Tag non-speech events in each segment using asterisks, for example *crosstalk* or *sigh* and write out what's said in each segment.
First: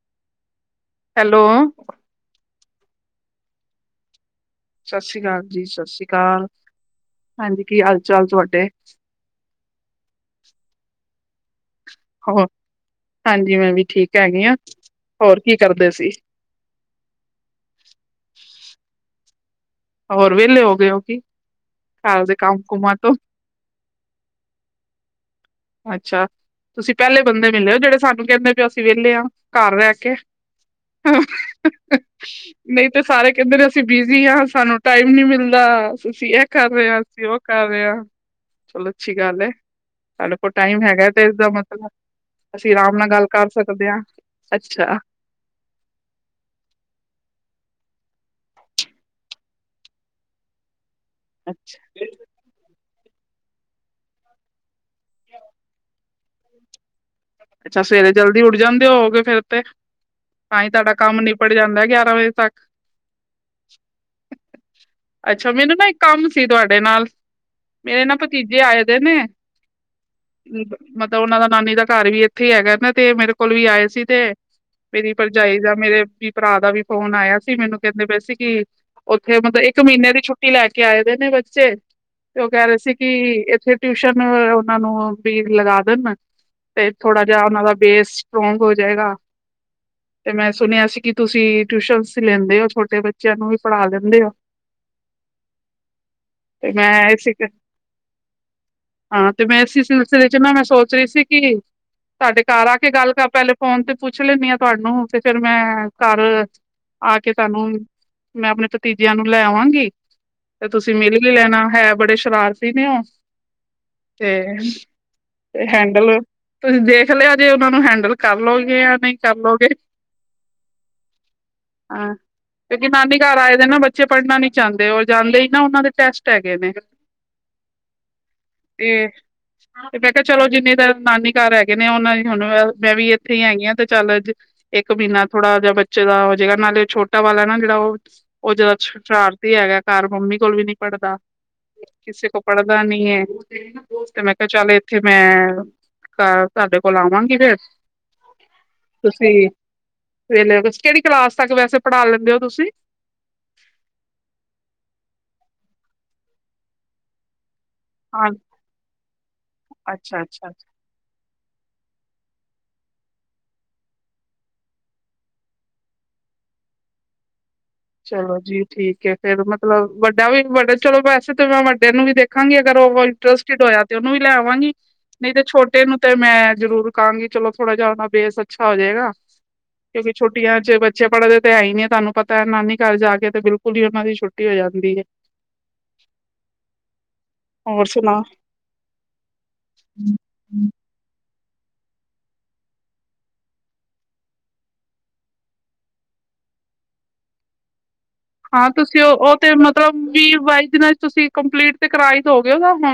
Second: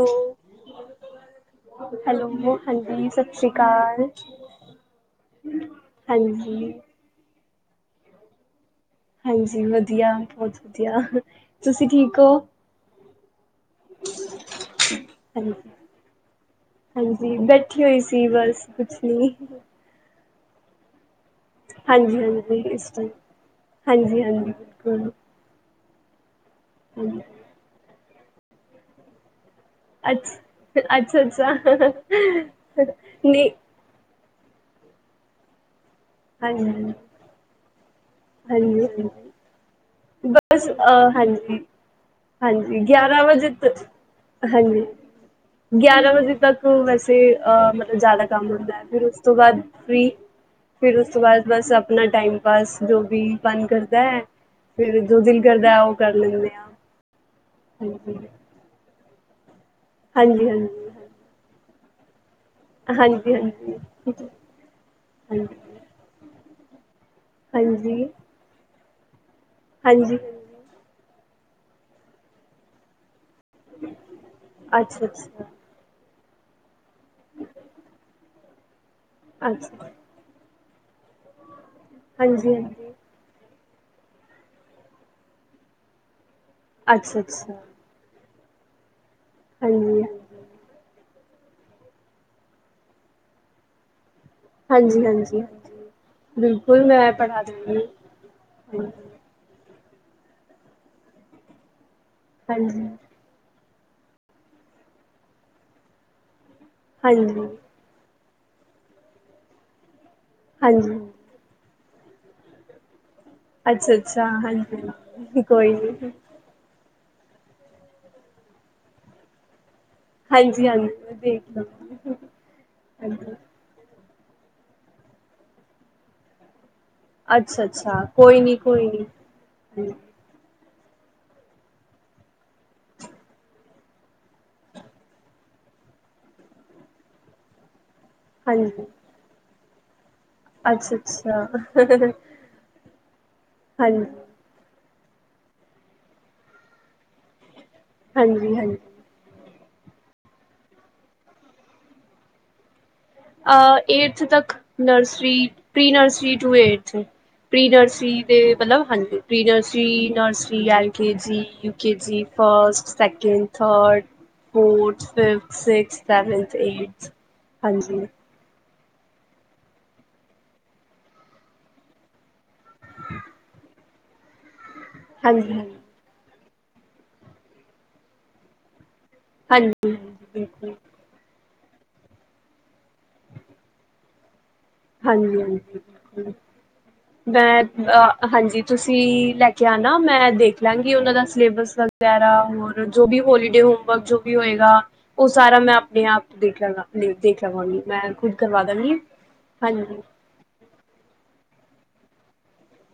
ਹੋ ਹੈਲੋ ਹਾਂਜੀ ਸਤ ਸ੍ਰੀ ਕਾਲ। ਸਸੀਕਾਲ ਜੀ, ਸਸੀਕਾਲ। ਹਾਂਜੀ ਹਾਂਜੀ ਕੀ ਹਾਲ ਚਾਲ ਤੁਆਡੇ? ਹਾਂਜੀ ਵਦੀਆ ਬੋਤ ਵਦੀਆ। ਤੁਸੀ ਠੀਕ ਓ? ਜੀਵੇੈਂ ਵੀ ਠੀਕ ਹੈਗੇ ਆ, ਹੋਰ ਕੀ ਕਰਦੇ ਸੀ? ਹੰਜੀ, ਬੈਠੀ ਹੋਈ ਸੀ ਬਸ ਕੁਛ ਨੀ। ਹੋਰ ਵੇਲੇ ਹੋ ਗਏ ਹੋ ਕੀ? ਹਾਂਜੀ ਘਰ ਦੇ ਹਾਂਜੀ ਕੰਮ ਇਸ ਕੁਮਾਂ ਤਰਾ, ਤੋਂ, ਹਾਂਜੀ ਹਾਂਜੀ ਬਿਲਕੁਲ। ਅੱਛਾ। ਤੁਸੀ ਹਾਂਜੀ ਪੈਲੇ ਬੰਦੇ ਮਿਲੇ ਹੋ ਜਿੜੇ ਸਾਨੂੰ ਕੈਂਦੇ ਵੇ ਹੋ ਅਸੀ ਵੇਲੇ ਆ। ਕਾਰ ਰੈ ਕੇ, ਅੱਛਾ ਅੱਛਾ ਅੱਛਾ ਨਹੀਂ ਤੇ ਸਾਰੇ ਨਹੀਂ ਕੈਂਦੇ ਨੇ ਅਸੀਂ ਬੀਜ ਜੀ ਹਾ ਸਾਨੂੰ ਟਾਈਮ ਨੀ ਮਿਲਦਾ। ਤੁਸੀਂ ਐ ਹਾਂਜੀ ਕਰ ਰਏ ਹਾਂਜੀ ਆ, ਅਸੀ ਓ ਕਰ ਰਏ ਆ। ਚਲੋ ਹਾਂਜੀ ਅੱਛੀ ਗੱਲ ਐ। ਬਸ ਅ ਹਾਂਜੀ, ਅਸੀਂ ਹਾਂਜੀ, ਆਰਾਮ ਨਾਲ ਗਿਆਰਾਂ ਗੱਲ ਕਰ ਵਜੇ ਤ, ਸਕਦੇ ਹਾਂ। ਹਾਂਜੀ ਅੱਛਾ, ਗਿਆਰਾਂ ਵਜੇ ਤੱਕ ਵੈਸੇ ਅਹ ਜਾਦਾ ਕੰਮ ਹੁੰਦਾ ਹੈ ਫਿਰ ਉਸ ਤੋਂ ਬਾਦ ਵੀ ਫਿਰ ਉਸ ਤੋਂ ਬਾਦ ਬਸ ਅੱਛਾ। ਆਪਣਾ ਟਾਈਮ ਪਾਸ। ਜੋ ਵੀ ਮਨ ਕਰਦਾ ਐ, ਫਿਰ ਜੋ ਦਿਲ ਕਰਦਾ ਓ ਕਰ ਲੈਂਦੇ ਆਂ। ਅੱਛਾ ਸਵੇਰੇ ਜਲਦੀ ਉੱਠ ਜਾਂਦੇ ਹੋੳਗੇ? ਹਾਂਜੀ ਹਾਂਜੀ ਤਾਂ ਹੀ ਤਾਡਾ ਕੰਮ ਨਿਪਟ ਜਾਂਦਾ। ਗਿਆਰਾਂ ਵਜੇ ਤੱਕ। ਹਾਂਜੀ ਹਾਂਜੀ, ਹਾਂ ਅੱਛਾ ਮੈਨੂੰ ਨਾ ਇੱਕ ਕੰਮ ਸੀ ਤੁਆਡੇ ਨਾਲ। ਮੇਰੇ ਨਾ ਭਤੀਜੇ ਆਏ ਦੇ ਨੇ ਹਾਂਜੀ ਕੀ ਮਤ ਓਨਾਂ ਦਾ ਨਾਨੀ ਦਾ ਘਰ ਵੀ ਏਥੇ ਹੀ ਹੈਗਾ ਨਾ ਤੇ ਮੇਰੇ ਕੋਲ ਵੀ ਆਏ ਸੀ ਤੇ ਅੱਛਾ ਮੇਰੀ ਅੱਛਾ ਪਰਜਾਈ ਦਾ ਮੇਰੇ ਭਰਾ ਦਾ ਵੀ ਫੋਨ ਆਇਆ ਸੀ ਮੈਨੂੰ ਕਹਿੰਦੇ ਪਏ ਸੀ ਕਿ ਉੱਥੇ ਮਤਲਬ ਇੱਕ ਅੱਛਾ ਮਹੀਨੇ ਦੀ ਛੂੱਟ ਕੀ ਲੈ ਕੇ ਆਏ ਦੇ ਨੇ ਬੱਚੇ ਉਹ ਹਾਂਜੀ ਕਹਿ ਰਹੇ ਹਾਂਜੀ ਸੀ ਕਿ ਇੱਥੇ ਟਿਊਸ਼ਨ ਉਹਨਾਂ ਨੂੰ ਪੇਡ ਲਗਾ ਦੇਣ ਅੱਛਾ ਥੋੜਾ ਜਿਹਾ ਅੱਛਾ ਉਹਨਾਂ ਦਾ ਬੇਸ ਸਟਰੋਂਗ ਹੋ ਜਾਏਗਾ। ਹਾਂਜੀ ਹਾਂਜੀ ਤੇ ਮੈਂ ਸੁਣਿਆ ਸੀ ਕਿ ਤੁਸੀਂ ਟਿਊਸ਼ਨ ਲੈਂਦੇ ਹੋ। ਛੋਟੇ ਬੱਚਿਆਂ ਨੂੰ ਵੀ ਪੜ੍ਹਾ ਦਿੰਦੇ ਹੋ ਹਾਂਜੀ ਹਾਂਜੀ, ਤੇ ਬਿਲਕੁਲ ਮੈਂ ਇਸ ਪੜ੍ਹਾ ਦੇਨੀ ਹਾਂ। ਤੇ ਮੈਂ ਇਸ ਸਿਲਸਿਲੇ ਚ ਮੈਂ ਨਾ ਸੋਚ ਰਹੀ ਸੀ ਕਿ ਤਾਡੇ ਘਰ ਆ ਹਾਂਜੀ ਕੇ ਗੱਲ ਕਰ ਪਹਿਲੇ ਫੋਨ ਤੇ ਪੁੱਛ ਲੈਂਨੀ ਆਂ ਤੁਆਨੂੰ ਤੇ ਫਿਰ ਮੈਂ, ਘਰ ਆ ਕੇ ਹਾਂਜੀ ਹਾਂਜੀ ਤਾਨੂੰ ਮੈਂ ਆਪਣੇ ਭਤੀਜਿਆਂ ਨੂੰ ਲੈ ਆਵਾਂਗੀ ਤੇ ਤੁਸੀਂ ਹਾਂਜੀ ਮਿਲ ਵੀ ਲੈਣਾ ਹੈ ਬੜੇ ਸ਼ਰਾਰਤੀ ਨੇ ਉਹ ਅੱਛਾ ਅੱਛਾ ਤੇ ਹਾਂਜੀ ਕੋਈ ਨੀ ਹੈਂਡਲ ਤੁਸੀਂ ਦੇਖ ਲਿਆ ਜੇ ਉਹਨਾਂ ਨੂੰ ਹੈਂਡਲ ਕਰ ਲਓਗੇ ਜਾਂ ਨਹੀਂ ਕਰਲੋਗੇ ਹਾਂਜੀ ਹਾਂਜੀ ਮ ਦੇਖ ਹਾਂ ਲਵ ਕਿਉਂਕਿ ਨਾਨੀ ਹਜੀ ਘਰ ਆਏ ਦੇ ਨਾ ਬੱਚੇ ਪੜ੍ਹਨਾ ਨੀ ਚਾਹੁੰਦੇ ਜਾਂਦੇ ਹੀ ਨਾ ਉਹਨਾਂ ਦੇ ਟੈਸਟ ਹੈਗੇ ਨੇ ਅੱਛਾ ਅੱਛਾ ਕੋਈ ਨੀ ਕੋਈ ਤੇ ਨੀ ਤੇ ਮੈਂ ਕਿਹਾ ਚਲੋ ਜਿੰਨੇ ਨਾਨੀ ਘਰ ਹੈਗੇ ਨੇ ਉਹ ਹੁਣ ਮੈਂ ਵੀ ਇੱਥੇ ਹੀ ਹੈਗੀ ਹਾਂ ਤੇ ਚੱਲ ਇੱਕ ਮਹੀਨਾ ਥੋੜਾ ਜਿਹਾ ਬੱਚੇ ਦਾ ਹੋ ਜਾੇਗਾ ਨਾਲੇ ਉਹ ਛੋਟਾ ਵਾਲਾ ਨਾ ਜਿਹੜਾ ਉਹ ਉਹ ਜਦਾ ਹਾਂਜੀ ਸ਼ਾਰਤੀ ਹੈਗਾ ਘਰ ਮੰਮੀ ਕੋਲ ਵੀ ਨਹੀਂ ਅੱਛਾ ਪੜ੍ਹਦਾ ਅੱਛਾ ਕਿਸੇ ਕੋਲ ਪੜ੍ਹਦਾ ਨਹੀਂ *inaudible* ਬਸ ਹਾਂਜੀ ਮੈਂ ਕਿਹਾ ਚਲ ਫਿਰ ਮੈਂ ਸਾਡੇ ਕੋਲ ਆਵਾਂਗੀ ਫੇਰ ਹਾਂਜੀ ਹਾਂਜੀ ਤੁਸੀਂ ਕਿਹੜੀ ਕਲਾਸ ਤੱਕ ਵੈਸੇ ਪੜ੍ਹਾ ਲੈਂਦੇ ਹੋ ਤੁਸੀਂ ਅ ਏਟਥ ਤੱਕ nursery pre nursery to eighth pre nursery ਹਾਂ ਦੇ ਮਤਲਬ ਹਾਂਜੀ ਪ੍ਰੀਨਰਸਰੀ ਅੱਛਾ ਅੱਛਾ nursery L K G U K G first, second, third, fourth, fifth, sixth, seventh, eighth, ਹਾਂਜੀ ਚਲੋ ਜੀ ਠੀਕ ਹੈ ਫੇਰ ਮਤਲਬ ਵੱਡਾ ਵੀ ਵੱਡਾ ਚਲੋ ਵੈਸੇ ਤੇ ਮੈਂ ਵੱਡੇ ਨੂੰ ਵੀ ਦੇਖਾਂਗੀ ਇੰਟਰਸਟਡ ਹੋਇਆ ਤੇ ਉਹਨੂੰ ਵੀ ਲੈ ਆਵਾਂਗੀ ਨਹੀਂ ਤੇ ਹਾਂਜੀ ਹਾਂਜੀ ਛੋਟੇ ਨੂੰ ਤੇ ਮੈਂ ਜ਼ਰੂਰ ਕਹਾਂਗੀ ਚਲੋ ਥੋੜਾ ਜਿਹਾ ਉਹਣਾ ਬੇਸ ਅੱਛਾ ਹੋ ਜਾਏਗਾ ਹਾਂਜੀ ਹਾਂਜੀ ਕਿਉਂਕਿ ਛੁਟੀਆਂ ਬਿਲਕੁਲ ਚ ਬੱਚੇ ਪੜ੍ਹਦੇ ਤੇ ਹੈ ਹੀ ਨਹੀਂ ਤੁਹਾਨੂੰ ਪਤਾ ਨਾਨੀ ਘਰ ਜਾ ਕੇ ਤੇ ਬਿਲਕੁਲ ਹੀ ਉਹਨਾਂ ਦੀ ਛੁੱਟੀ ਹੋ ਜਾਂਦੀ ਹੈ ਹਾਂਜੀ, ਹਾਂਜੀ ਮੈਂ ਹੋਰ ਸੁਣਾ ਅ ਹਾਂਜੀ ਤੁਸੀਂ ਲੈ ਕੇ ਆਣਾ ਮੈਂ ਦੇਖ ਲਾਂਗੀ ਉਹਨਾਂ ਦਾ ਸਿਲੇਬਸ ਵਗੈਰਾ ਹੋਰ ਜੋ ਵੀ ਹੋਲੀਡੇ ਹੋਮ ਵਰਕ ਜੋ ਵੀ ਹੋਏਗਾ ਉਹ ਸਾਰਾ ਮੈਂ ਆਪਣੇ ਆਪ ਦੇਖ ਲ ਦੇਖ ਲਵਾਂਗੀ ਮੈਂ ਖੁਦ ਕਰਵਾ ਹਾਂ ਦਾਂਗੀ ਤੁਸੀਂ ਉਹ ਉਹ ਤੇ ਮ ਲ ਹਾਂਜੀ ਵੀਹ ਬਾਈ ਦਿਨਾਂ ਤੁਸੀਂ ਕੰਪਲੀਟ ਤੇ ਕਰਵਾਾਈ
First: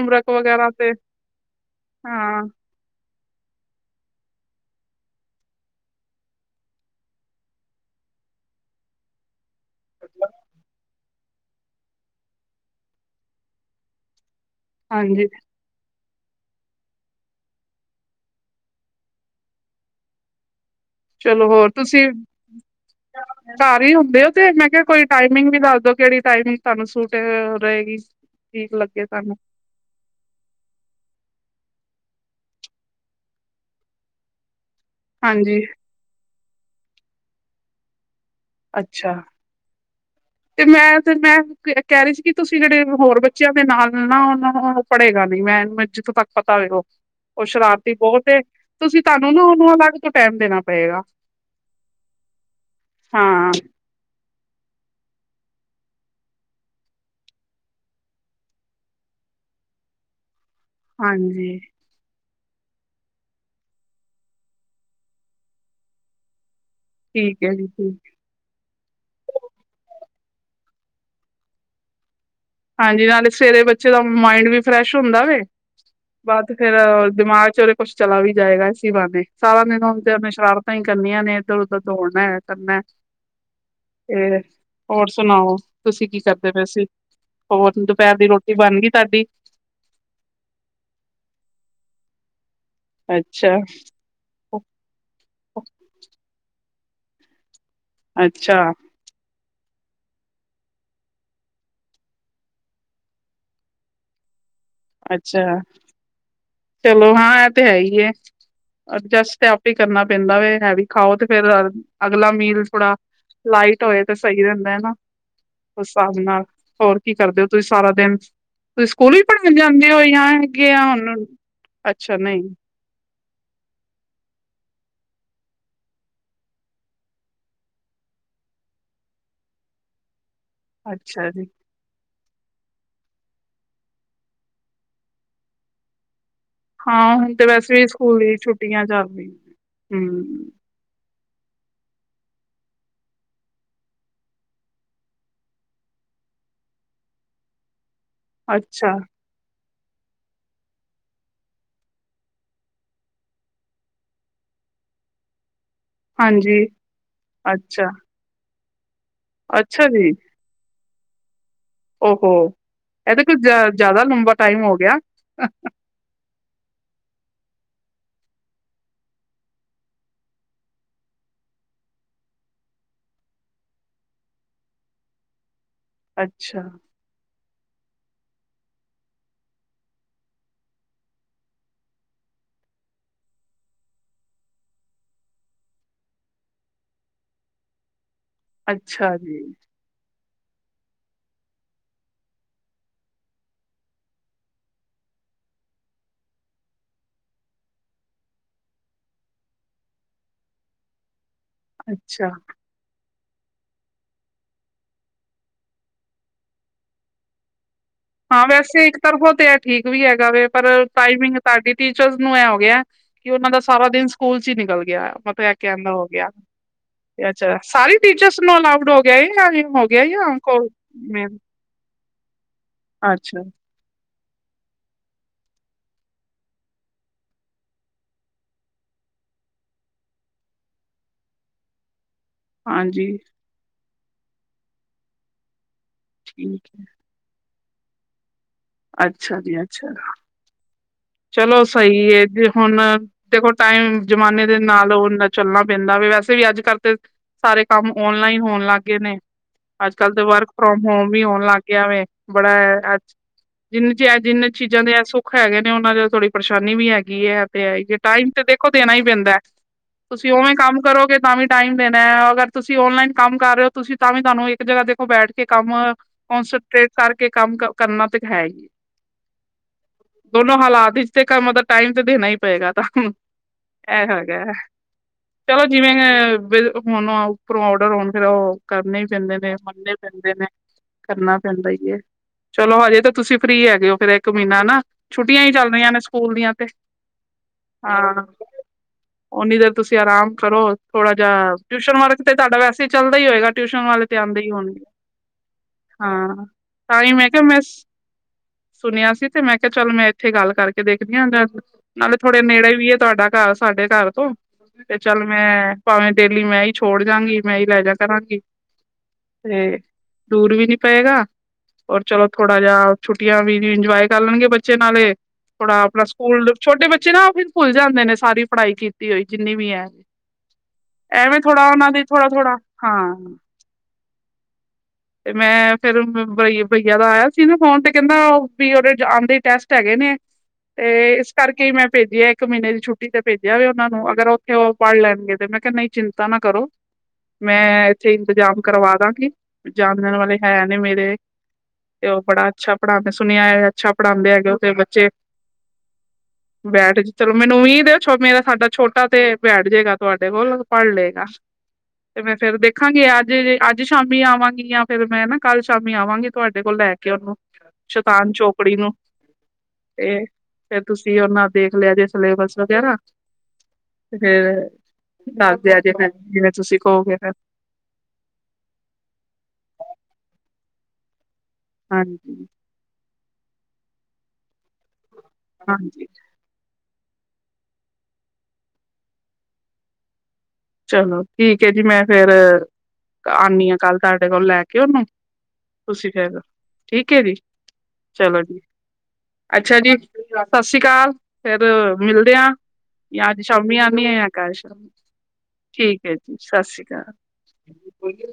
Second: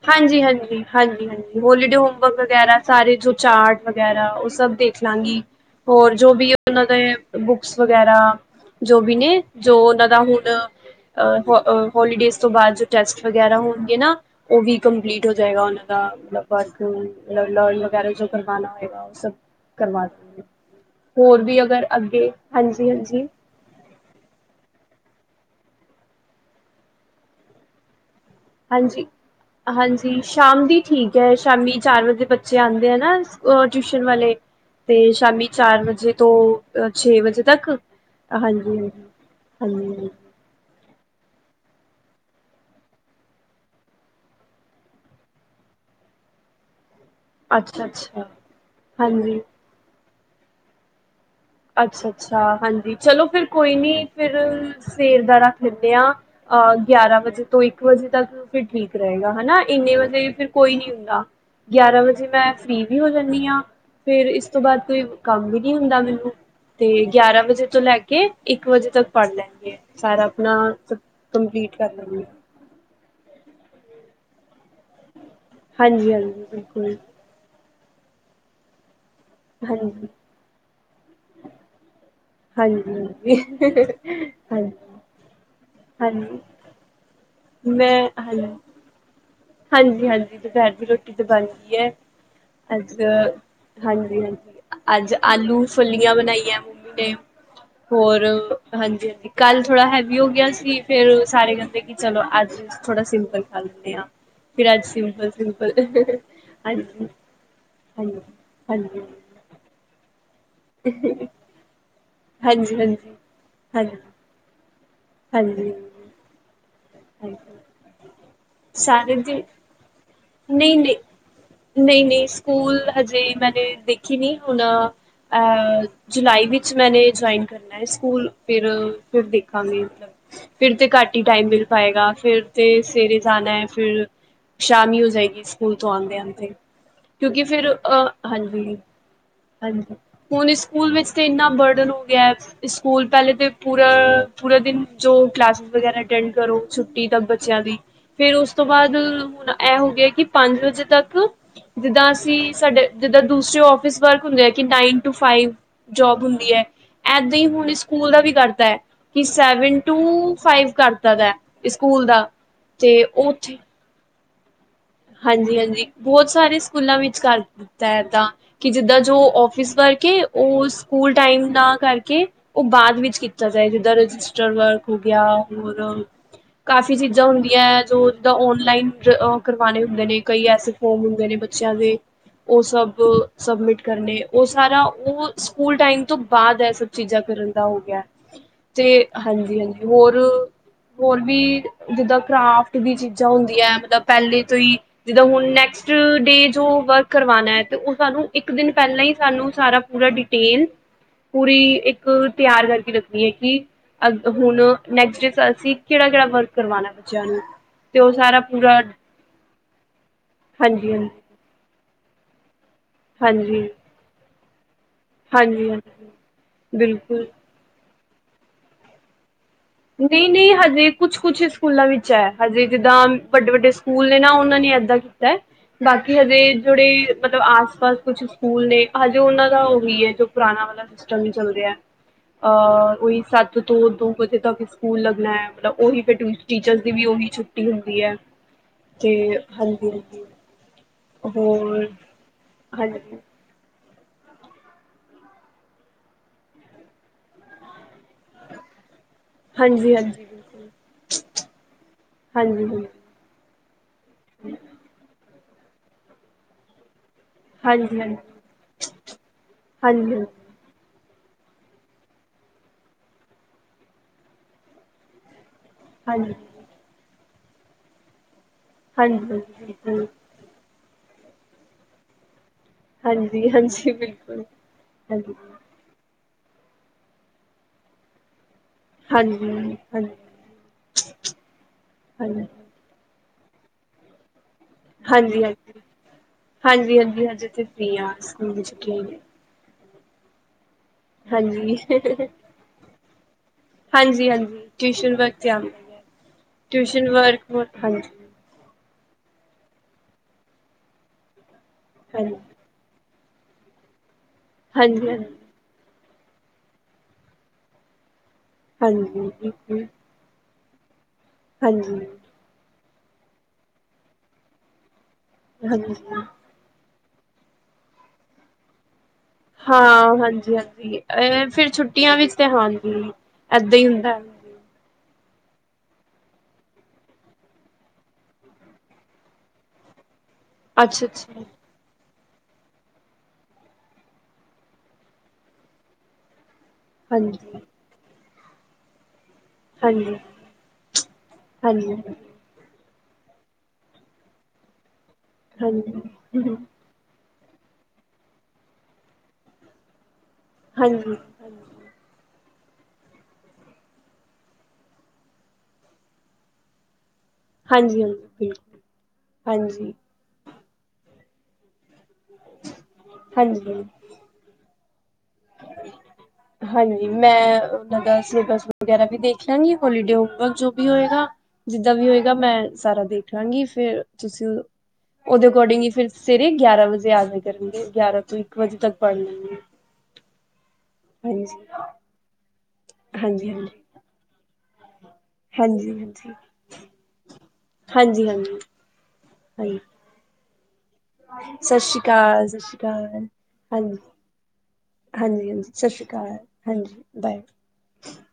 ਹਾਂਜੀ ਹਾਂਜੀ ਹਾਂਜੀ ਹਾਂਜੀ ਹੋਲੀਡੇ ਹੋਮਵਰਕ ਹਾਂ ਵਗੈਰਾ ਸਾਰੇ ਜੋ ਚਾਰਟ ਵਗੈਰਾ, ਓ ਸਭ ਦੇਖ ਲਾਂਗੀ ਹੋਰ ਜੋ ਵੀ ਓਨਾਂ ਦੇ ਬੁਕਸ ਵਗੈਰਾ ਜੋ ਵੀ ਨੇ ਜੋ ਓਨਾਂ ਦਾ ਹੁਣ ਅ ਹੋ ਹੋਲੀਡੇਸ ਤੋਂ ਬਾਦ ਜੋ ਟੈਸਟ ਵਗੈਰਾ ਹੋਣਗੇ ਨਾ ਉਹ ਵੀ ਕੰਪਲੀਟ ਹਾਂਜੀ ਹੋ ਜਾਏਗਾ ਓਨਾਂ। ਮਤਬਲ ਥੁ ਮਤਲਬ ਲਰਨ ਵਗੈਰਾ ਜੋ ਕਰਵਾਨਾ ਹੋਏਗਾ ਓ ਸਭ ਕਰਵਾ ਚਲੋ ਵੀ ਹੋਰ ਅਗਰ ਤੁਸੀਂ, ਅੱਗੇ ਹਾਂਜੀ ਹਾਂਜੀ ਘਰ ਹੀ ਹੁੰਦੇ ਹੋ ਤੇ ਮੈਂ ਕੇਆ ਕੋਈ ਟਾਈਮ ਮੇਨੂ ਵੀ ਦੱਸਦੋ ਕੇੜੀ ਟਾਈਮਿੰਗ ਤਾਨੂੰ ਸੂਟ ਰਹੇਗੀ? ਲੱਗੇ ਹਾਂਜੀ, ਤੁਹਾਨੂੰ ਹਾਂਜੀ ਸ਼ਾਮ ਦੀ ਠੀਕ ਐ। ਸ਼ਾਮੀ ਚਾਰ ਵਜੇ ਬੱਚੇ ਆਂਦੇ ਆ ਨਾ ਓ ਟਿਊਸ਼ਨ ਵਾਲੇ। ਤੇ ਸ਼ਾਮੀ ਹਾਂਜੀ ਚਾਰ ਵਜੇ ਤੋ ਅ ਛੇ ਵਜੇ ਤੱਕ। ਹਾਂਜੀ, ਅੱਛਾ ਹਾਂਜੀ। ਤੇ ਮੈਂ ਤੇ ਮੈਂ ਕੈਅ ਰਹੀ ਸੀ ਕਿ ਤੁਸੀਂ ਜਿੜੇ ਹੋਰ ਬੱਚਿਆਂ ਦੇ ਨਾਲ ਨਾ ਓ ਪੜੇਗਾ ਨੀ, ਮੈਂ ਜਿੱਥੋਂ ਤੱਕ ਪਤਾ ਵੇ ਓ। ਓ ਅੱਛਾ ਸ਼ਰਾਰਤੀ ਬੋਹਤ ਅੱਛਾ ਏ, ਤੁਸੀਂ ਤੁਹਾਨੂੰ ਹਾਂਜੀ। ਨਾ ਓਨੂੰ ਅਲੱਗ ਕੀ ਟਾਈਮ ਦੇਨਾ ਪਏਗਾ? ਅੱਛਾ ਅੱਛਾ, ਹਾਂਜੀ, ਚਲੋ ਫਿਰ ਹਾਂ ਕੋਈ ਨ ਫਿਰ ਸਵੇਰ ਦਾ ਰੱਖ ਲੇਨੇ ਆ, ਅਹ ਗਿਆਰਾਂ ਵਜੇ ਤੋਂ ਇੱਕ ਵਜੇ ਤੱਕ ਫਿਰ ਠੀਕ ਰਹੇਗਾ ਹਨਾ ਇੰਨੇ ਵਜੇ ਫਿਰ ਕੋਈ ਨਹੀ ਹੁੰਦਾ, ਹਾਂਜੀ ਗਿਆਰਾਂ ਵਜੇ ਮੈਂ ਫ੍ਰੀ ਵੀ ਹੋ ਜਾਂਦੀ ਆਂ, ਫੇਰ ਇਸ ਤੋਂ ਬਾਦ ਕੋਈ ਕੰਮ ਵੀ ਨੀ ਹੁੰਦਾ ਮੈਨੂੰ। ਤੇ ਗਿਆਰਾਂ ਠੀਕ ਹੈ ਵਜੇ ਜੀ ਤੋਂ ਲੈ ਠੀਕ ਕੇ ਇੱਕ ਵਜੇ ਤੱਕ ਪੜ ਲੈਂਨ ਗੇ ਸਾਰਾ ਨਾ ਕੰਪਲੀਟ ਕਰ ਲਵੀ। ਹਾਂਜੀ ਨਾਲੇ ਸਵੇਰੇ ਬੱਚੇ ਦਾ ਮਾਇੰਡ ਵੀ ਫਰੈਸ਼ ਹੁੰਦਾ ਵੇ। ਹਾਂਜੀ-ਹਾਂਜੀ ਬਾਦ ਫੇਰ ਬਿਲਕੁਲ ਦਿਮਾਗ ਚਰੇ ਕੁੱਛ ਚਲਾ ਵੀ ਜਾਏਗਾ ਇਸੀ ਬਾਂਨੇ। ਸਾਰਾ ਦਿਨ ਹਾਂਜੀ। ਹੁੰਦੇ ਐਨੇ ਸ਼ਰਾਰ ਤਾ ਹੀ ਕਰਨੀਆਂ ਨੇ ਐਧਰ-ਓਧਰ। ਦੌੜਨਾ ਐ ਕਰਨਾ, ਹਾਂਜੀ-ਹਾਂਜੀ, ਤੇ ਹੋਰ ਹਾਂਜੀ-ਹਾਂਜੀ ਸੁਨਾਓ ਤੁਸੀਂ ਕੀ ਕਰਦੇ ਪਏ ਸੀ? ਹੋਰ ਮੈਂ ਦੁਪੈਰ ਦੀ ਰੋਟੀ ਬਨ ਗਈ ਤਾਡੀ? ਹਾਂਜੀ, ਹਾਂਜੀ, ਦੁਪੈਰ ਦੀ ਰੋਟੀ ਤੇ ਬਨ ਗਈ ਐ। ਅੱਜ, ਅੱਛਾ ਹਾਂਜੀ ਹਾਂਜੀ, ਅੱਜ ਆਲੂ ਫੱਲੀਆਂ ਬਨਾਈਐ। ਤੇ ਹੋਰ, ਅੱਛਾ ਹਾਂਜੀ ਹਾਂਜੀ ਕੱਲ ਥੋੜਾ ਹੈਵੀ ਹੋ ਗੇਆ ਸੀ ਫਿਰ ਸਾਰੇ ਕੈਂਦੇ ਕਿ ਚਲੋ ਅੱਜ ਥੋੜਾ ਸਿੰਪਲ ਖਾ ਲੈਂਨੇ ਆ। ਅੱਛਾ ਚਲੋ ਹਾਂ ਇਹ ਤੇ ਹੈ ਹੀ ਹੈ ਹਾਂਜੀ-ਹਾਂਜੀ-ਹਾਂਜੀ ਅਡਜਸਟ ਤੇ ਆਪੀ ਕਰਨਾ। ਪੈਂਦਾ ਵੀ ਹੈ ਹੈਵੀ ਖਾਓ ਤੇ ਫੇਰ। ਅਗਲਾ ਮੀਲ ਥੋੜਾ ਲਾਈਟ ਹੋਏ ਤੇ ਹਾਂਜੀ-ਹਾਂਜੀ-ਹਾਂਜੀ-ਹਾਂਜੀ-ਹਾਂਜੀ ਸਹੀ ਰਹਿੰਦਾ ਹਨਾ। ਕੁਛ ਆ ਜਿਨਾਕ ਕੀ ਕਰਦੇ ਹੋ ਤੁਸੀਂ ਸਾਰਾ ਦਿਨ ਤੁਸੀਂ ਸਕੂਲ ਵੀ ਪੜ੍ਹ। ਕੇ ਜਾਂਦੇ ਹੋਏ ਯਾਰ। ਨਹੀਂ ਨਹੀਂ ਨਹੀਂ ਨਹੀਂ ਸਕੂਲ। ਹਜੇ ਮੈਨੇ ਦੇਖੀ ਨੀ ਹੁਣ ਅ ਜੁਲਾਈ ਵਿੱਚ ਮੈਨੇ ਜੁਆਇਨ ਕਰਨਾ ਹੈ ਸਕੂਲ ਫਿਰ ਫਿਰ ਦੇਖਾਂਗੇ ਮਤਲਬ। ਫਿਰ ਤੇ ਘੱਟ ਹੀ ਅੱਛਾ ਜੀ, ਟਾਈਮ ਮਿਲ ਪਾਏਗਾ। ਫੇਰ ਤੇ ਸਵੇਰੇ ਜਾਣਾ ਹੈ ਫਿਰ ਸ਼ਾਮੀ ਉਸ। ਜਾਏਗੀ ਸਕੂਲ ਤੋਂ ਆਉਦੇ ਆਉਦੇ। ਹਾਂ ਹੁਣ ਤੇ ਵੈਸੇ ਵੀ ਸਕੂਲ ਦੀ ਛੁੱਟੀਆਂ ਚੱਲ ਰਹੀਆਂ ਨੇ ਹਾਂਜੀ ਹੂੰ। ਹੁਣ ਸਕੂਲ ਵਿੱਚ ਤੇ ਇੰਨਾ ਬਰਡਨ ਹੋ ਗਿਆ ਸਕੂਲ ਪਹਿਲੇ ਤੇ ਪੂਰਾ ਪੂਰਾ ਦਿਨ ਜੋ ਕਲਾਸ ਵਗੈਰਾ ਅਟੈਂਡ ਕਰੋ ਛੁੱਟੀ ਤੱਕ ਬੱਚਿਆਂ ਦੀ। ਫੇਰ ਉਸ ਤੋਂ ਅੱਛਾ ਬਾਅਦ ਹੁਣ। ਐਂ ਹੋ ਗਇਆ। ਕਿ ਪੰਜ ਵਜੇ ਤੱਕ ਜਿੱਦਾਂ ਅਸੀਂ ਸਾਡੇ ਜਿੱਦਾਂ ਦੂਸਰੇ ਔਫਸ ਵਰਕ ਹੁੰਦੇ ਆ ਕਿ ਨਾਈਨ ਟੂ ਫਾਈਵ। ਜੋਬ ਹੁੰਦੀ ਹੈ ਹਾਂਜੀ, ਏਦਾਂ ਹੀ ਹੁਣੀ ਅੱਛਾ, ਸਕੂਲ ਦਾ ਵੀ ਕਰਤਾ ਹੈ। ਕਿ ਸੈਵਨ ਟੂ ਫਾਈਵ ਕਰ। ਤਦ ਐ। ਉਹੋ ਇਹਦੇ ਕੋ ਜ਼ਿਆਦਾ ਲੰਬਾ। ਟਾਈਮ ਹੋ। ਗਿਆ, ਹਾਂਜੀ ਹਾਂਜੀ ਬੋਤ ਸਾਰੇ ਸਕੂਲਾਂ ਵਿੱਚ ਕਰ ਦਿੱਤਾ ਏਦਾਂ ਕਿ ਜਿਦਾਂ ਜੋ ਔਫਸ ਵਰਕ ਹੈ ਉਹ ਸਕੂਲ ਟਾਈਮ ਨਾ ਕਰਕੇ ਉਹ ਬਾਅਦ ਵਿੱਚ ਕੀਤਾ ਜਾਏ ਜਿਦਾਂ ਰਜਿਸਟਰ ਵਰਕ ਹੋ ਗਿਆ ਹੋਰ ਅੱਛਾ, ਕਾਫੀ ਚੀਜ਼ਾਂ ਹੁੰਦੀ। ਹੁੰਦੀਆਂ ਜੋ ਜਿੱਦਾ ਔਨਲਾਈਨ। ਹੁੰਦੇ ਨੇ ਕਈ ਐਸੇ ਫੋਮ ਹੁੰਦੇ ਨੇ ਬੱਚਿਆਂ ਦੇ ਉਹ ਸਭ ਸਬਮਿਟ ਕਰਨੇ ਉਹ ਸਾਰਾ ਉਹ ਸਕੂਲ ਟਾਈਮ ਤੋਂ ਬਾਅਦ ਇਹ ਸਬ ਚੀਜ਼ਾਂ ਕਰਨ ਦਾ ਹੋ ਗਿਆ ਹੈ। ਤੇ ਅੱਛਾ ਜੀ, ਹਾਂਜੀ ਹਾਂਜੀ ਹੋਰ। ਹੋਰ ਵੀ ਜਿੱਦਾਂ ਕਰਾਫਟ ਦੀ ਚੀਜ਼ਾਂ ਹੁੰਦੀਆਂ ਮਤਲਬ ਪਹਿਲੇ। ਤੋਂ ਹੀ ਜਿਦਾ ਹੁਣ ਨੈਕਸਟ ਡੇ ਜੋ ਵਰਕ ਕਰਵਾਨਾਂ ਤਾਂ ਉਹ ਸਾਨੂੰ ਇੱਕ ਦਿਨ ਪਹਿਲਾਂ ਹੀ ਸਾਨੂੰ ਸਾਰਾ ਪੂਰਾ ਡਿਟੇਲ। ਪੂਰੀ ਇੱਕ ਅੱਛਾ ਤਿਆਰ ਕਰਕੇ ਰੱਖ। ਹੁੰਦੀ ਹੈ ਕਿ ਅ ਹੁਣ ਨੈਕਸਟ ਡੇ ਅਸੀਂ ਕਿਹੜਾ ਕਿਹੜਾ ਵਰਕ ਕਰਵਾਉਣਾ ਬੱਚਿਆਂ ਨੂੰ। ਤੇ ਉਹ ਸਾਰਾ ਹਾਂ ਪੂਰਾ ਵੈਸੇ ਇੱਕ ਤਰਫੋਂ ਤੇ ਐ ਠੀਕ ਵੀ ਹੈਗਾ ਵੇ ਪਰ ਹਾਂਜੀ ਹਾਂਜੀ ਟਾਈਮਿੰਗ ਤਾਡੀ ਟਿ ਚਜ਼ ਨੂੰ ਐਹ ਹੋ ਗਿਆ ਕਿ ਓਨਾ ਦਾ ਹਾਂਜੀ ਸਾਰਾ ਦਿਨ ਸਕੂਲ ਚ ਨਿਕਲ ਗੇਆ ਮਤਬ ਐ ਹਾਂਜੀ ਕੈਨ ਦਾ ਹੋ ਹਾਂਜੀ ਗਿਆ, ਬਿਲਕੁਲ ਤੇ ਅੱਛਾ ਸਾਰੀ ਟੀਚਰਸ ਨੂੰ ਅਲਾਓਡ ਹੋ ਗੇਆ ਏ *unintelligible* ਨਈ ਨਈ ਹਜੇ ਕੁਛ ਕੁਛ ਸਕੂਲਾਂ ਵਿੱ ਚ ਐ। ਹਜੇ ਜਿੱਦਾਂ ਅੱਛਾ, ਵੱਡੇ ਵੱਡੇ ਸਕੂਲ ਸਕੂਲੇ ਨਾ ਓਨਾਂ ਨੇ ਏਦਾਂ ਕੀਤੈ, ਬਾਕੀ ਹਜੇ ਜਿੜੇ ਮਤਲਬ ਆਸ-ਪਾਸ ਕੁਛ ਸਕੂਲ ਨੇ ਹਜੇ ਓਨਾਂ ਦਾ ਓਹ ਹੀ ਹੈ ਜੋ ਪੁਰਾਣਾ ਵਾਲਾ ਸਿਸਟਮ ਹੀ ਚਲ ਰਿਹਾ। ਅਹ ਹਾਂਜੀ ਓਹੀ ਸੱਤ ਤੋਂ ਦੋ ਵਜੇ ਤੱਕ ਸਕੂਲ ਲੱਗਣਾ ਐ ਮਲਬ ਓਹੀ ਫਿਰ ਠੀਕ ਟੀਚਰ ਹੈ, ਦੀ ਵੀ ਉਹੀ ਛੁ ਛੁਟੀ ਹੁੰਦੀ ਐ। ਤੇ, ਅੱਛਾ ਜੀ ਅੱਛਾ। ਹਾਂਜੀ ਹਾਂਜੀ। ਚਲੋ ਸਹੀ ਐ ਫਿਰ ਹੁਨ ਦੇਖੋ ਟਾਈਮ ਜ਼ਮਾਨੇ ਦੇ ਨਾਲ ਓਨ ਚੱਲਣਾ ਪੈਂਦਾ ਵੇ, ਵੈਸੇ ਵੀ ਅੱਜ-ਕੱਲ ਤੇ ਸਾਰੇ ਕੰਮ ਓਨਲਾਈਨ ਹੋਣ ਲੱਗ ਗਏ ਨੇ। ਅੱਜ-ਕੱਲ ਤਾਂ ਹਾਂਜੀ-ਹਾਂਜੀ-ਹਾਂਜੀ ਵਰਕ ਫਰੋਮ ਹੋਮ ਵੀ ਹੋਣ ਲੱਗ ਗਿਆ ਵੇ, ਬਿਲਕੁਲ ਬੜਾ ਅੱ ਜਿਨ ਚ ਜਿੰਨਾ ਚੀਜ਼ਾਂ ਦੇ ਐ ਸੋ ਹੈਗੇ ਓਨਾਂ ਦੀ ਥੋੜੀ ਪਰੇਸ਼ਾਨੀ ਵੀ ਹੈ ਹੈਗੀ ਐ ਤੇ ਹੈ, ਹਾਂਜੀ-ਹਾਂਜੀ, ਹਾਂਜੀ-ਹਾਂਜੀ, ਟਾਈਮ ਤੇ ਦੇਖੋ ਦੇਣਾ ਹੀ ਪੈਂਦਾ ਹਾਂਜੀ-ਹਾਂਜੀ, ਤੁਸੀਂ ਓਵੇਂ ਕੰਮ ਕਰੋਗੇ ਤਾਂ ਵੀ ਟਾਈਮ ਦੇਨਾ ਐ, ਅਗਰ ਤੁਸੀਂ ਔਨਲਾਈਨ ਕੰਮ ਕਰ ਰਏ ਓ ਤੁਸੀਂ ਤਾਂ ਵੀ ਤਾਨੂੰ ਦੇਖੋ ਇਕ ਜਗਾ ਬੈਠ ਕੇ ਕੰਮ ਹਾਂਜੀ-ਹਾਂਜੀ, ਕੋਂਸਟਰੇੇਟ ਕਰ ਕੇ ਕੇ ਕੰਮ ਕਰਨਾ ਤੇ ਹੈ ਹੀ। ਹਾਂਜੀ, ਹੂੰ। ਦੋਨੋ ਹਾਲਾਤ ਵਿੱਚ ਤੇ ਮਤਬ ਟਾਈਮ ਤੇ ਦੇਨਾ ਹੀ ਪਏਗਾ ਤਾਂ ਹੁ, ਹਾਂਜੀ ਹਾਂਜੀ ਐਹ ਬਿਲਕੁਲ ਹੈਗਾ ਹਾਂਜੀ ਚਲੋ ਜਿਵੇਂ ਹੁਨ ਓਪਰੋਂ ਓਡਰ ਹੋਨ ਫੇਰ ਉਹ ਕਰਨੇ ਹੀ ਪੈਂਦੇ ਹਾਂਜੀ ਨੇ ਮਨਨੇ ਹਾਂਜੀ ਪੈਂਦੇ ਨੇ, ਕਰਨਾ ਪੈਂਦਾ ਈ ਏ, ਹਾਂਜੀ ਚਲੋ ਹਜੇ ਤਾਂ ਤੁਸੀਂ ਫਰੀ ਹੈਗੇ ਓ ਫੇਰ ਇੱਕ ਮੀਨਾ ਨਾ। ਹਾਂਜੀ ਛੁੱਟੀਆਂ ਹੀ ਹਾਂਜੀ, ਚੱਲ ਰਹੀਆਂ ਨੇ ਸਕੂਲ ਦੀਆਂ ਤੇ ਹਾਂਜੀ ਹਾਂਜੀ ਹਜੇ ਤੇ ਫ੍ਰੀ ਆ ਹਾਂ ਸਕੂਲ ਓਨੀ ਦੇਰ ਤੁਸੀਂ ਆਰਾਮ ਕਰੋ। ਥੋੜਾ ਜਿਹਾ, ਹਾਂਜੀ ਟਿਊਸ਼ਨ ਵਰਕ ਤੇ ਹਾਂਜੀ ਤੁਹਾਡਾ ਵੈਸੇ ਹੀ ਚੱਲਦਾ ਹੀ ਹੋਏਗਾ ਟਿਊਸ਼ਨ ਵਾਲੇ ਤੇ ਆਉਂਦੇ ਹੀ ਹਾਂਜੀ ਹੋਣਗੇ। ਟਿਊਸ਼ਨ ਵਰਕ ਤੇ ਆਉਂਦਾ ਹੈ ਹਾਂ ਟਿਊਸ਼ਨ ਟਾਈ ਮੈੰ ਕਿਹਾ ਵਰਕ ਮੈੰ ਹਾਂਜੀ ਸੁਣਿਆ ਸੀ ਤੇ ਮੈਂ ਚੱਲ ਮੈਂ ਇੱਥੇ ਗੱਲ ਕਰਕੇ ਦੇਖਦੀ ਆ ਨਾਲੇ ਹਾਂਜੀ ਹਾਂਜੀ ਥੋੜੇ ਨੇੜੇ ਵੀ ਏ ਤੁਹਾਡਾ ਘਰ ਸਾਡੇ ਘਰ ਤੋਂ। ਤੇ ਹਾਂਜੀ ਚਲ ਮੈਂ ਭਾਵੇਂ ਡੇਲੀ ਮੈਂ ਹੀ ਛੋੜ ਜਾਂਗੀ। ਮੈਂ ਹੀ ਲੈ ਜਾ ਕਰਾਂਗੀ। ਹਾਂਜੀ ਤੇ ਬਿਲਕੁਲ। ਦੂਰ ਵੀ ਨੀ ਪਏਗਾ। ਹਾਂਜੀ ਹੋਰ ਚਲੋ ਥੋੜਾ ਜਿਹਾ ਛੁੱਟੀਆਂ ਵੀ ਇੰਜੋਏ ਕਰ ਕਰ ਲੈਣਗੇ ਬੱਚੇ ਨਾਲੇ ਥੋੜਾ ਹਾਂਜੀ ਆਪਣਾ ਸਕੂਲ, ਛੋਟੇ ਬੱਚੇ ਨਾ ਉਹ ਵੀ ਭੁੱਲ ਜਾਂਦੇ ਨੇ ਸਾਰੀ ਪੜ੍ਹਾਈ ਕੀਤੀ ਹੋਈ ਜਿੰਨੀ ਵੀ ਹੈ ਹਾਂ, ਹਾਂਜੀ। ਹਾਂਜੀ। ਐਵੇਂ ਇਹ ਥੋੜਾ ਫਿਰ ਉਹਨਾਂ ਦੀ ਛੁੱਟੀਆਂ ਥੋੜਾ ਵਿੱਚ ਤੇ ਥੋੜਾ ਹਾਂਜੀ ਹਾਂ ਏਦਾਂ ਹੀ ਹੁੰਦਾ। ਹਾਂਜੀ। ਤੇ ਮੈਂ ਫਿਰ ਬਈ, ਭਈਆ ਦਾ ਆਇਆ ਸੀ ਨਾ ਫੋਨ ਤੇ ਕਹਿੰਦਾ ਵੀ ਉਹਦੇ ਆਉਂਦੇ ਟੈਸਟ ਹੈਗੇ ਨੇ। ਅੱਛਾ ਤੇ ਇਸ ਅੱਛਾ ਕਰਕੇ ਹੀ ਮੈਂ ਭੇਜਿਆ ਇੱਕ ਮਹੀਨੇ ਦੀ ਛੁੱਟੀ ਤੇ ਭੇਜਿਆ ਵੇ ਉਹਨਾ ਨੂੰ, ਅਗਰ ਉੱਥੇ ਉਹ ਪੜ੍ਹ ਲੈਣਗੇ ਤੇ ਮੈਂ ਕਿਹਾ ਨਹੀਂ ਚਿੰਤਾ ਨਾ ਕਰੋ। ਹਾਂਜੀ ਮੈਂ ਇੰਤਜ਼ਾਮ ਕਰਵਾ ਦਾਂਗੀ। ਹਾਂਜੀ ਜਾਨਣ ਵਾਲੇ ਹੈ ਨੇ ਮੇਰੇ ਤੇ ਹਾਂਜੀ ਉਹ ਬੜਾ ਅੱਛਾ ਪੜ੍ਹਾਂਦੇ ਸੁਣਿਆ ਹੈ ਅੱਛਾ ਪੜ੍ਹਾਂਦੇ ਹੈਗੇ ਦੋ ਤਿੰਨ ਬੱਚੇ ਹਾਂਜੀ। ਬੈਠ ਚਲੋ ਮੈਨੂੰ ਉਮੀਦ ਹੈ, ਮੇਰਾ ਸਾਡਾ ਛੋਟਾ ਤੇ ਬੈਠ ਜਾਏਗਾ ਤੁਹਾਡੇ ਕੋਲ ਪੜ੍ਹ ਹਾਂਜੀ, ਹਾਂਜੀ, ਲਏਗਾ ਤੇ ਮੈਂ ਫੇਰ ਦੇਖਾਂਗੇ। ਅੱਜੇ, ਅੱਜ ਸ਼ਾਮੀ ਆਵਾਂਗੇ। ਫਿਰ ਮੈਂ ਨਾ ਕੱਲ੍ਹ ਸ਼ਾਮੀ ਆਵਾਂਗੀ ਤੁਹਾਡੇ ਕੋਲ ਲੈ ਕੇ ਉਹਨੂੰ ਹਾਂਜੀ ਸ਼ਤਾਨ ਚੋਪੜੀ ਬਿਲਕੁਲ ਨੂੰ ਹਾਂਜੀ, ਤੇ ਫਿਰ ਤੁਸੀਂ ਉਹ ਨਾ ਦੇਖ ਲਿਆ ਜੇ। ਸਲੇਬਸ ਵਗੈਰਾ ਹਾਂਜੀ। ਤੇ ਫੇਰ ਦੱਸ ਦਿਆ ਜੇ ਫਿਰ ਜਿਵੇਂ ਤੁਸੀਂ ਹਾਂਜੀ ਕਹੋਗੇ ਫਿਰ ਮੈਂ ਉਹਨਾਂ ਦਾ ਸਿਲੇਬਸ ਵਗੈਰਾ ਵੀ ਦੇਖ ਲਾਂਗੀ। ਹੋਲੀਡੇ ਹੋਮਵਰਕ ਜੋ ਵੀ ਹੋਏਗਾ ਜਿੱਦਾਂ ਵੀ ਹੋਏਗਾ ਹਾਂਜੀ ਮੈਂ, ਸਾਰਾ ਦੇਖ ਜਾਂਗੀ ਫੇਰ ਤੁਸੀਂ ਉਹਦੇ ਅਕੋਰਡਿੰਗ ਹੀ ਹਾਂਜੀ ਫਿਰ ਸਵੇਰੇ ਗਿਆਰਾਂ ਵਜੇ ਯਾਦ ਵੀ ਕਰਨਗੇ ਗਿਆਰਾਂ ਤੋਂ ਇੱਕ ਵਜੇ ਤੱਕ ਪੜ ਲੈਨਗੇ। ਚਲੋ ਠੀਕ ਐ ਜੀ ਮੈਂ ਫੇਰ ਹਾਂਜੀ, ਆਨੀ ਹਾਂਜੀ, ਆ ਕੱਲ੍ਹ ਤੁਹਾਡੇ ਕੋਲ ਲੈ ਕੇ ਉਹਨੂੰ ਹਾਂਜੀ, ਤੁਸੀਂ ਹਾਂਜੀ, ਫੇਰ ਠੀਕ ਐ ਜੀ। ਹਾਂਜੀ, ਚਲੋ ਹਾਂਜੀ। ਜੀ। ਅੱਛਾ ਹਾਂਜੀ ਜੀ। *unintelligible* ਸਤਿ ਸ਼੍ਰੀ ਅਕਾਲ। ਫੇਰ ਸਤਿ ਸ਼੍ਰੀ ਮਿਲਦੇ ਅਕਾਲ, ਆ ਸਤਿ ਸ਼੍ਰੀ ਅਕਾਲ। ਯਾ ਅੱਜ ਸ਼ਾਮੀ ਹਾਂਜੀ, ਆਨੀ ਆ ਯਾ ਕਲ ਸ਼ਾਮੀ। ਹਾਂਜੀ, ਹਾਂਜੀ ਸਤਿ ਸ਼੍ਰੀ ਠੀਕ ਐ ਜੀ, ਅਕਾਲ ਸਤਿ ਸ਼੍ਰੀ ਹਾਂਜੀ ਬਾਏ। ਅਕਾਲ।